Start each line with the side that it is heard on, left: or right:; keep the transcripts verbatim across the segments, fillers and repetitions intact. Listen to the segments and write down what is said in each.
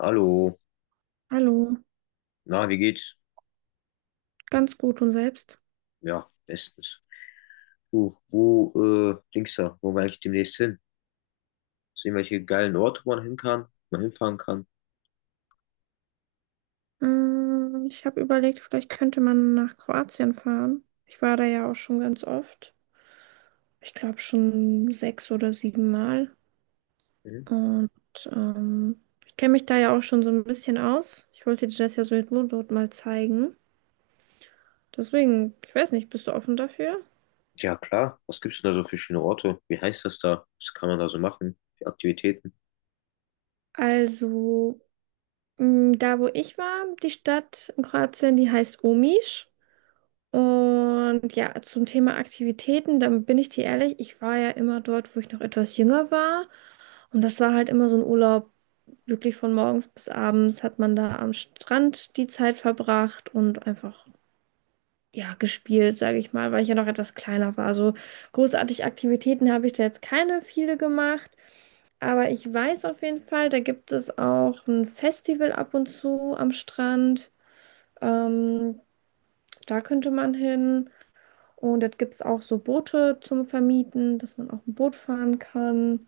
left: Hallo,
right: Hallo,
left: na, wie geht's?
right: ganz gut und selbst?
left: Ja, bestens. Du, wo, äh, Dings da, wo will ich demnächst hin? Sehen welche geilen Orte, wo man hin kann, man hinfahren kann.
right: Mm, Ich habe überlegt, vielleicht könnte man nach Kroatien fahren. Ich war da ja auch schon ganz oft. Ich glaube schon sechs oder sieben Mal.
left: Mhm.
right: Und ähm, ich kenne mich da ja auch schon so ein bisschen aus. Ich wollte dir das ja so in dort mal zeigen. Deswegen, ich weiß nicht, bist du offen dafür?
left: Ja, klar. Was gibt's denn da so für schöne Orte? Wie heißt das da? Was kann man da so machen? Für Aktivitäten?
right: Also, mm, da wo ich war, die Stadt in Kroatien, die heißt Omiš. Und ja, zum Thema Aktivitäten, dann bin ich dir ehrlich, ich war ja immer dort, wo ich noch etwas jünger war. Und das war halt immer so ein Urlaub, wirklich von morgens bis abends hat man da am Strand die Zeit verbracht und einfach, ja, gespielt, sage ich mal, weil ich ja noch etwas kleiner war. So großartig Aktivitäten habe ich da jetzt keine viele gemacht. Aber ich weiß auf jeden Fall, da gibt es auch ein Festival ab und zu am Strand. Ähm, Da könnte man hin. Und dort gibt es auch so Boote zum Vermieten, dass man auch ein Boot fahren kann.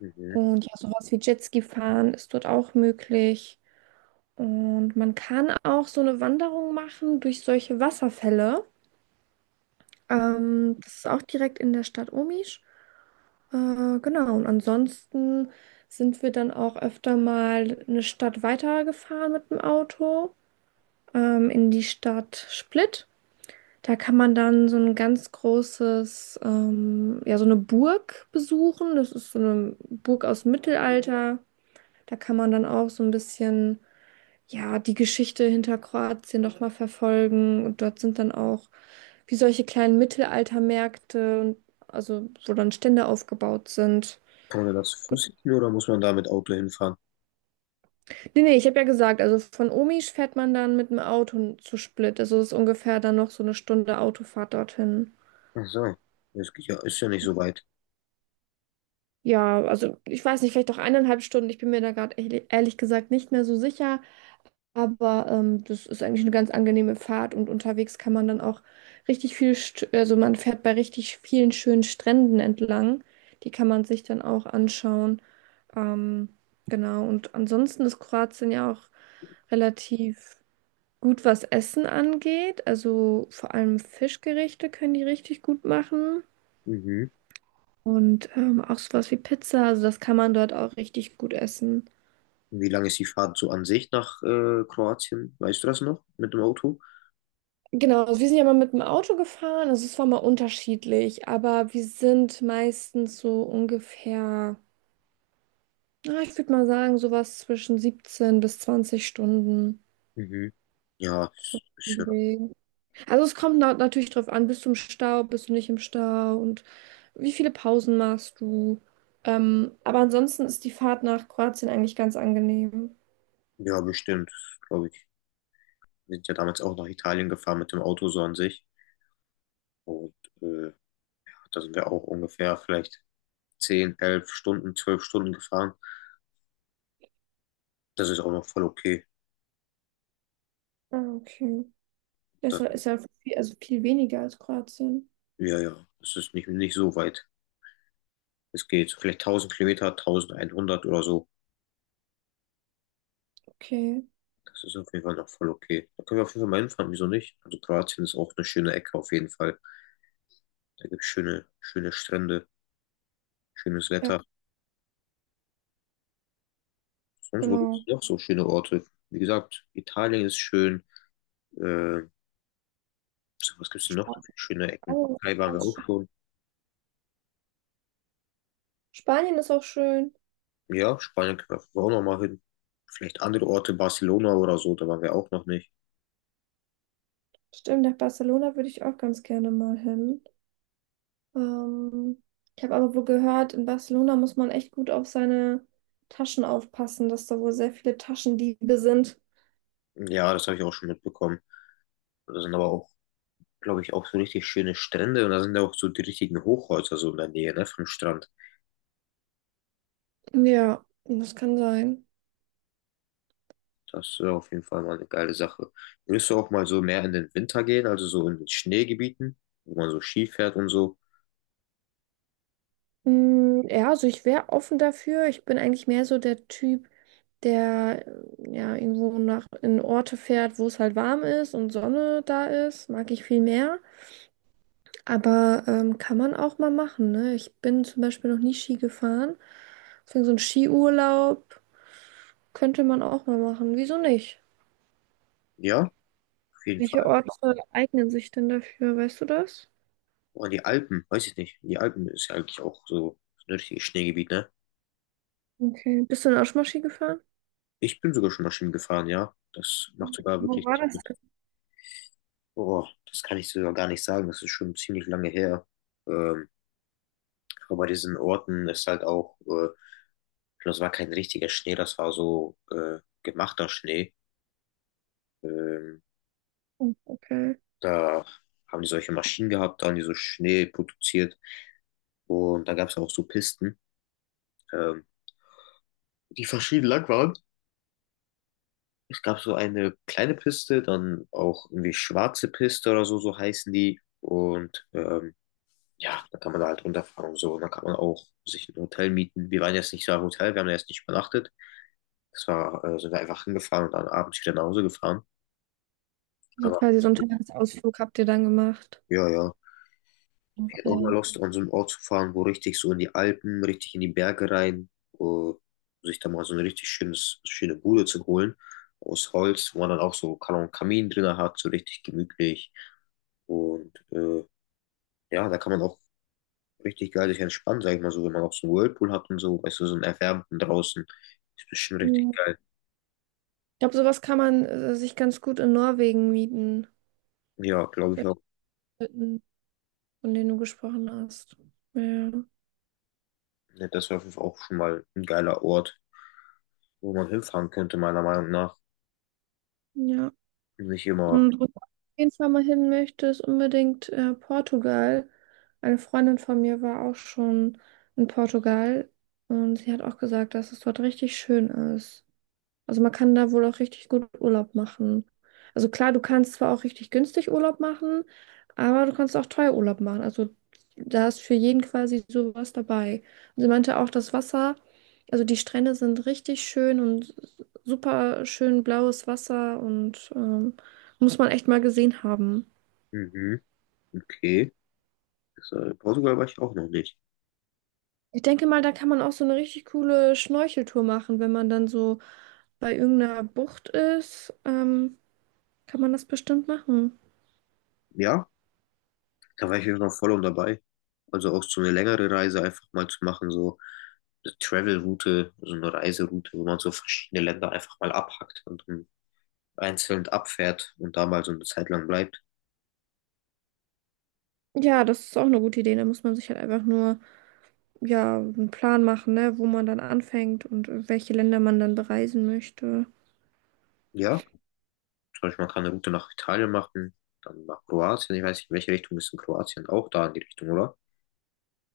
left: Mhm.
right: Und ja, sowas wie Jetski fahren ist dort auch möglich. Und man kann auch so eine Wanderung machen durch solche Wasserfälle. Ähm, das ist auch direkt in der Stadt Omisch. Äh, genau, und ansonsten sind wir dann auch öfter mal eine Stadt weitergefahren mit dem Auto, ähm, in die Stadt Split. Da kann man dann so ein ganz großes, ähm, ja, so eine Burg besuchen. Das ist so eine Burg aus dem Mittelalter. Da kann man dann auch so ein bisschen, ja, die Geschichte hinter Kroatien nochmal verfolgen. Und dort sind dann auch wie solche kleinen Mittelaltermärkte und also, wo dann Stände aufgebaut sind.
left: Kann man da zu
right: Gut.
left: Fuß hin oder muss man da mit Auto hinfahren?
right: Nee, nee, ich habe ja gesagt, also von Omisch fährt man dann mit dem Auto zu Split. Also es ist ungefähr dann noch so eine Stunde Autofahrt dorthin.
left: Ach so, das geht ja, ist ja nicht so weit.
right: Ja, also ich weiß nicht, vielleicht auch eineinhalb Stunden. Ich bin mir da gerade ehrlich, ehrlich gesagt nicht mehr so sicher. Aber ähm, das ist eigentlich eine ganz angenehme Fahrt und unterwegs kann man dann auch richtig viel, St also man fährt bei richtig vielen schönen Stränden entlang. Die kann man sich dann auch anschauen. Ähm, genau, und ansonsten ist Kroatien ja auch relativ gut, was Essen angeht. Also vor allem Fischgerichte können die richtig gut machen.
left: Mhm.
right: Und ähm, auch sowas wie Pizza, also das kann man dort auch richtig gut essen.
left: Wie lange ist die Fahrt so an sich nach äh, Kroatien? Weißt du das noch mit dem Auto?
right: Genau, also wir sind ja mal mit dem Auto gefahren, also es war mal unterschiedlich, aber wir sind meistens so ungefähr, na, ich würde mal sagen, sowas zwischen siebzehn bis zwanzig Stunden.
left: Mhm. Ja,
right: So
left: ist,
right: im
left: ist ja,
right: Dreh. Also es kommt na natürlich drauf an, bist du im Stau, bist du nicht im Stau und wie viele Pausen machst du. Ähm, aber ansonsten ist die Fahrt nach Kroatien eigentlich ganz angenehm.
left: ja, bestimmt, glaube ich. Wir sind ja damals auch nach Italien gefahren mit dem Auto so an sich. Und äh, da sind wir auch ungefähr vielleicht zehn elf Stunden, zwölf Stunden gefahren. Das ist auch noch voll okay.
right: Ah, okay. Das
left: Das,
right: ist ja viel, also viel weniger als Kroatien.
left: ja, ja, das ist nicht, nicht so weit. Es geht so vielleicht tausend Kilometer, tausendeinhundert oder so.
right: Okay,
left: Das ist auf jeden Fall noch voll okay. Da können wir auf jeden Fall mal hinfahren, wieso nicht? Also Kroatien ist auch eine schöne Ecke auf jeden Fall. Da gibt es schöne, schöne Strände, schönes
right: ja,
left: Wetter. Sonst wo gibt es
right: genau.
left: noch so schöne Orte? Wie gesagt, Italien ist schön. Äh, so, was gibt es noch so für
right: Spanien
left: schöne Ecken?
right: ist
left: Türkei waren
right: auch
left: wir auch
right: schön.
left: schon.
right: Spanien ist auch schön.
left: Ja, Spanien können wir auf jeden Fall auch noch mal hin. Vielleicht andere Orte, Barcelona oder so, da waren wir auch noch nicht.
right: Stimmt, nach Barcelona würde ich auch ganz gerne mal hin. Ähm, Ich habe aber wohl gehört, in Barcelona muss man echt gut auf seine Taschen aufpassen, dass da wohl sehr viele Taschendiebe sind.
left: Ja, das habe ich auch schon mitbekommen. Da sind aber auch, glaube ich, auch so richtig schöne Strände und da sind ja auch so die richtigen Hochhäuser so in der Nähe, ne, vom Strand.
right: Ja, das kann sein.
left: Das wäre auf jeden Fall mal eine geile Sache. Würdest du auch mal so mehr in den Winter gehen, also so in den Schneegebieten, wo man so Ski fährt und so?
right: Mm, Ja, also ich wäre offen dafür. Ich bin eigentlich mehr so der Typ, der äh, ja irgendwo nach in Orte fährt, wo es halt warm ist und Sonne da ist. Mag ich viel mehr. Aber ähm, kann man auch mal machen, ne? Ich bin zum Beispiel noch nie Ski gefahren. Deswegen so ein Skiurlaub könnte man auch mal machen. Wieso nicht?
left: Ja, auf jeden
right: Welche
left: Fall.
right: Orte eignen sich denn dafür? Weißt du das?
left: Oder die Alpen, weiß ich nicht. Die Alpen ist ja eigentlich auch so ein richtiges Schneegebiet, ne?
right: Okay. Bist du denn auch schon mal Ski gefahren?
left: Ich bin sogar schon mal Ski gefahren, ja. Das macht sogar
right: Wo
left: wirklich,
right: war das
left: boah, das kann ich sogar gar nicht sagen. Das ist schon ziemlich lange her. Ähm, aber bei diesen Orten ist halt auch, äh, das war kein richtiger Schnee, das war so äh, gemachter Schnee. Ähm,
right: denn? Okay.
left: Da haben die solche Maschinen gehabt, da haben die so Schnee produziert. Und da gab es auch so Pisten, ähm, die verschieden lang waren. Es gab so eine kleine Piste, dann auch irgendwie schwarze Piste oder so, so heißen die. Und ähm, ja, da kann man da halt runterfahren und so. Und dann kann man auch sich ein Hotel mieten. Wir waren jetzt nicht so ein Hotel, wir haben da jetzt nicht übernachtet. Das war, äh, sind wir einfach hingefahren und dann abends wieder nach Hause gefahren.
right: Also
left: Aber
right: quasi so einen Tagesausflug habt ihr dann gemacht.
left: ja, ja, ich hätte auch mal
right: Okay.
left: Lust, an so einen Ort zu fahren, wo richtig so in die Alpen, richtig in die Berge rein, wo sich da mal so ein richtig schönes, schöne Bude zu holen aus Holz, wo man dann auch so kann einen Kamin drin hat, so richtig gemütlich. Und äh, ja, da kann man auch richtig geil sich entspannen, sag ich mal so, wenn man auch so einen Whirlpool hat und so, weißt du, so einen erwärmten draußen. Ist bestimmt richtig
right: Hm.
left: geil.
right: Ich glaube, sowas kann man äh, sich ganz gut in Norwegen mieten.
left: Ja, glaube ich auch.
right: Solche Hütten, von denen du gesprochen hast. Ja.
left: Ja, das wäre auf jeden Fall auch schon mal ein geiler Ort, wo man hinfahren könnte, meiner Meinung nach.
right: Ja.
left: Nicht immer,
right: Und wo du auf jeden Fall mal hin möchtest, unbedingt äh, Portugal. Eine Freundin von mir war auch schon in Portugal und sie hat auch gesagt, dass es dort richtig schön ist. Also man kann da wohl auch richtig gut Urlaub machen. Also klar, du kannst zwar auch richtig günstig Urlaub machen, aber du kannst auch teuer Urlaub machen. Also da ist für jeden quasi sowas dabei. Und sie meinte auch, das Wasser, also die Strände sind richtig schön und super schön blaues Wasser und ähm, muss man echt mal gesehen haben.
left: mhm, okay. Das, äh, Portugal war ich auch noch nicht.
right: Ich denke mal, da kann man auch so eine richtig coole Schnorcheltour machen, wenn man dann so bei irgendeiner Bucht ist, ähm, kann man das bestimmt machen.
left: Ja, da war ich jetzt noch voll und dabei. Also auch so eine längere Reise einfach mal zu machen, so eine Travel-Route, so eine Reiseroute, wo man so verschiedene Länder einfach mal abhackt und dann einzeln abfährt und da mal so eine Zeit lang bleibt.
right: Ja, das ist auch eine gute Idee. Da muss man sich halt einfach nur, ja, einen Plan machen, ne, wo man dann anfängt und äh, welche Länder man dann bereisen möchte.
left: Ja, zum Beispiel man kann eine Route nach Italien machen, dann nach Kroatien. Ich weiß nicht, in welche Richtung ist in Kroatien auch da in die Richtung, oder?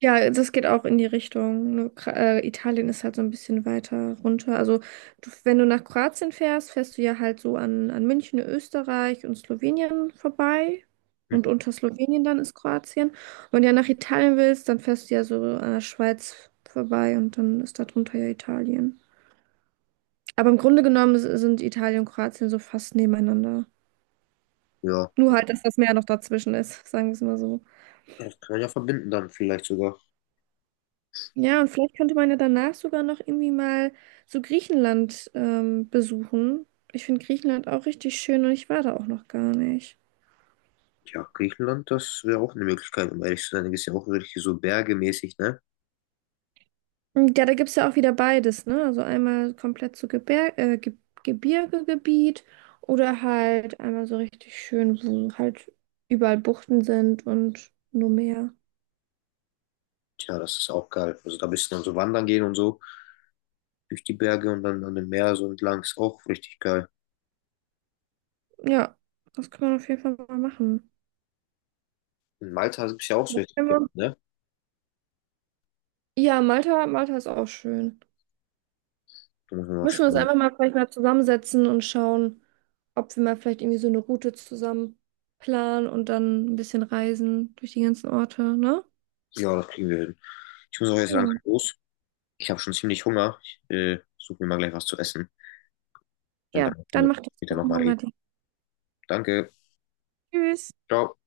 right: Ja, das geht auch in die Richtung. Nur, Kra- äh, Italien ist halt so ein bisschen weiter runter. Also, du, wenn du nach Kroatien fährst, fährst du ja halt so an, an München, Österreich und Slowenien vorbei. Und
left: Mhm.
right: unter Slowenien dann ist Kroatien. Und wenn du ja nach Italien willst, dann fährst du ja so an der Schweiz vorbei und dann ist da drunter ja Italien. Aber im Grunde genommen s- sind Italien und Kroatien so fast nebeneinander.
left: Ja,
right: Nur halt, dass das Meer noch dazwischen ist, sagen wir es mal so.
left: das kann man ja verbinden dann vielleicht sogar.
right: Ja, und vielleicht könnte man ja danach sogar noch irgendwie mal so Griechenland ähm, besuchen. Ich finde Griechenland auch richtig schön und ich war da auch noch gar nicht.
left: Ja, Griechenland, das wäre auch eine Möglichkeit, um ehrlich zu sein. Da ist ja auch wirklich so bergemäßig, ne?
right: Und ja, da gibt es ja auch wieder beides, ne? Also einmal komplett so Gebir äh, Ge Gebirgegebiet oder halt einmal so richtig schön, wo halt überall Buchten sind und nur Meer.
left: Tja, das ist auch geil. Also da bist du dann so wandern gehen und so, durch die Berge und dann an dem Meer so entlang. Ist auch richtig geil.
right: Ja, das kann man auf jeden Fall mal machen.
left: In Malta gibt es ja auch so richtig Berge,
right: Ja.
left: ne?
right: Ja, Malta, Malta ist auch schön.
left: Da müssen wir mal
right: Müssen wir uns
left: schauen.
right: einfach mal vielleicht mal zusammensetzen und schauen, ob wir mal vielleicht irgendwie so eine Route zusammen planen und dann ein bisschen reisen durch die ganzen Orte, ne?
left: Ja, das kriegen wir hin. Ich muss auch jetzt langsam
right: Ja,
left: los. Ich habe schon ziemlich Hunger. Ich äh, suche mir mal gleich was zu essen. Und
right: ja,
left: dann können
right: dann
left: wir
right: macht es
left: später
right: guten
left: nochmal
right: Hunger
left: reden.
right: dir.
left: Danke.
right: Tschüss.
left: Ciao.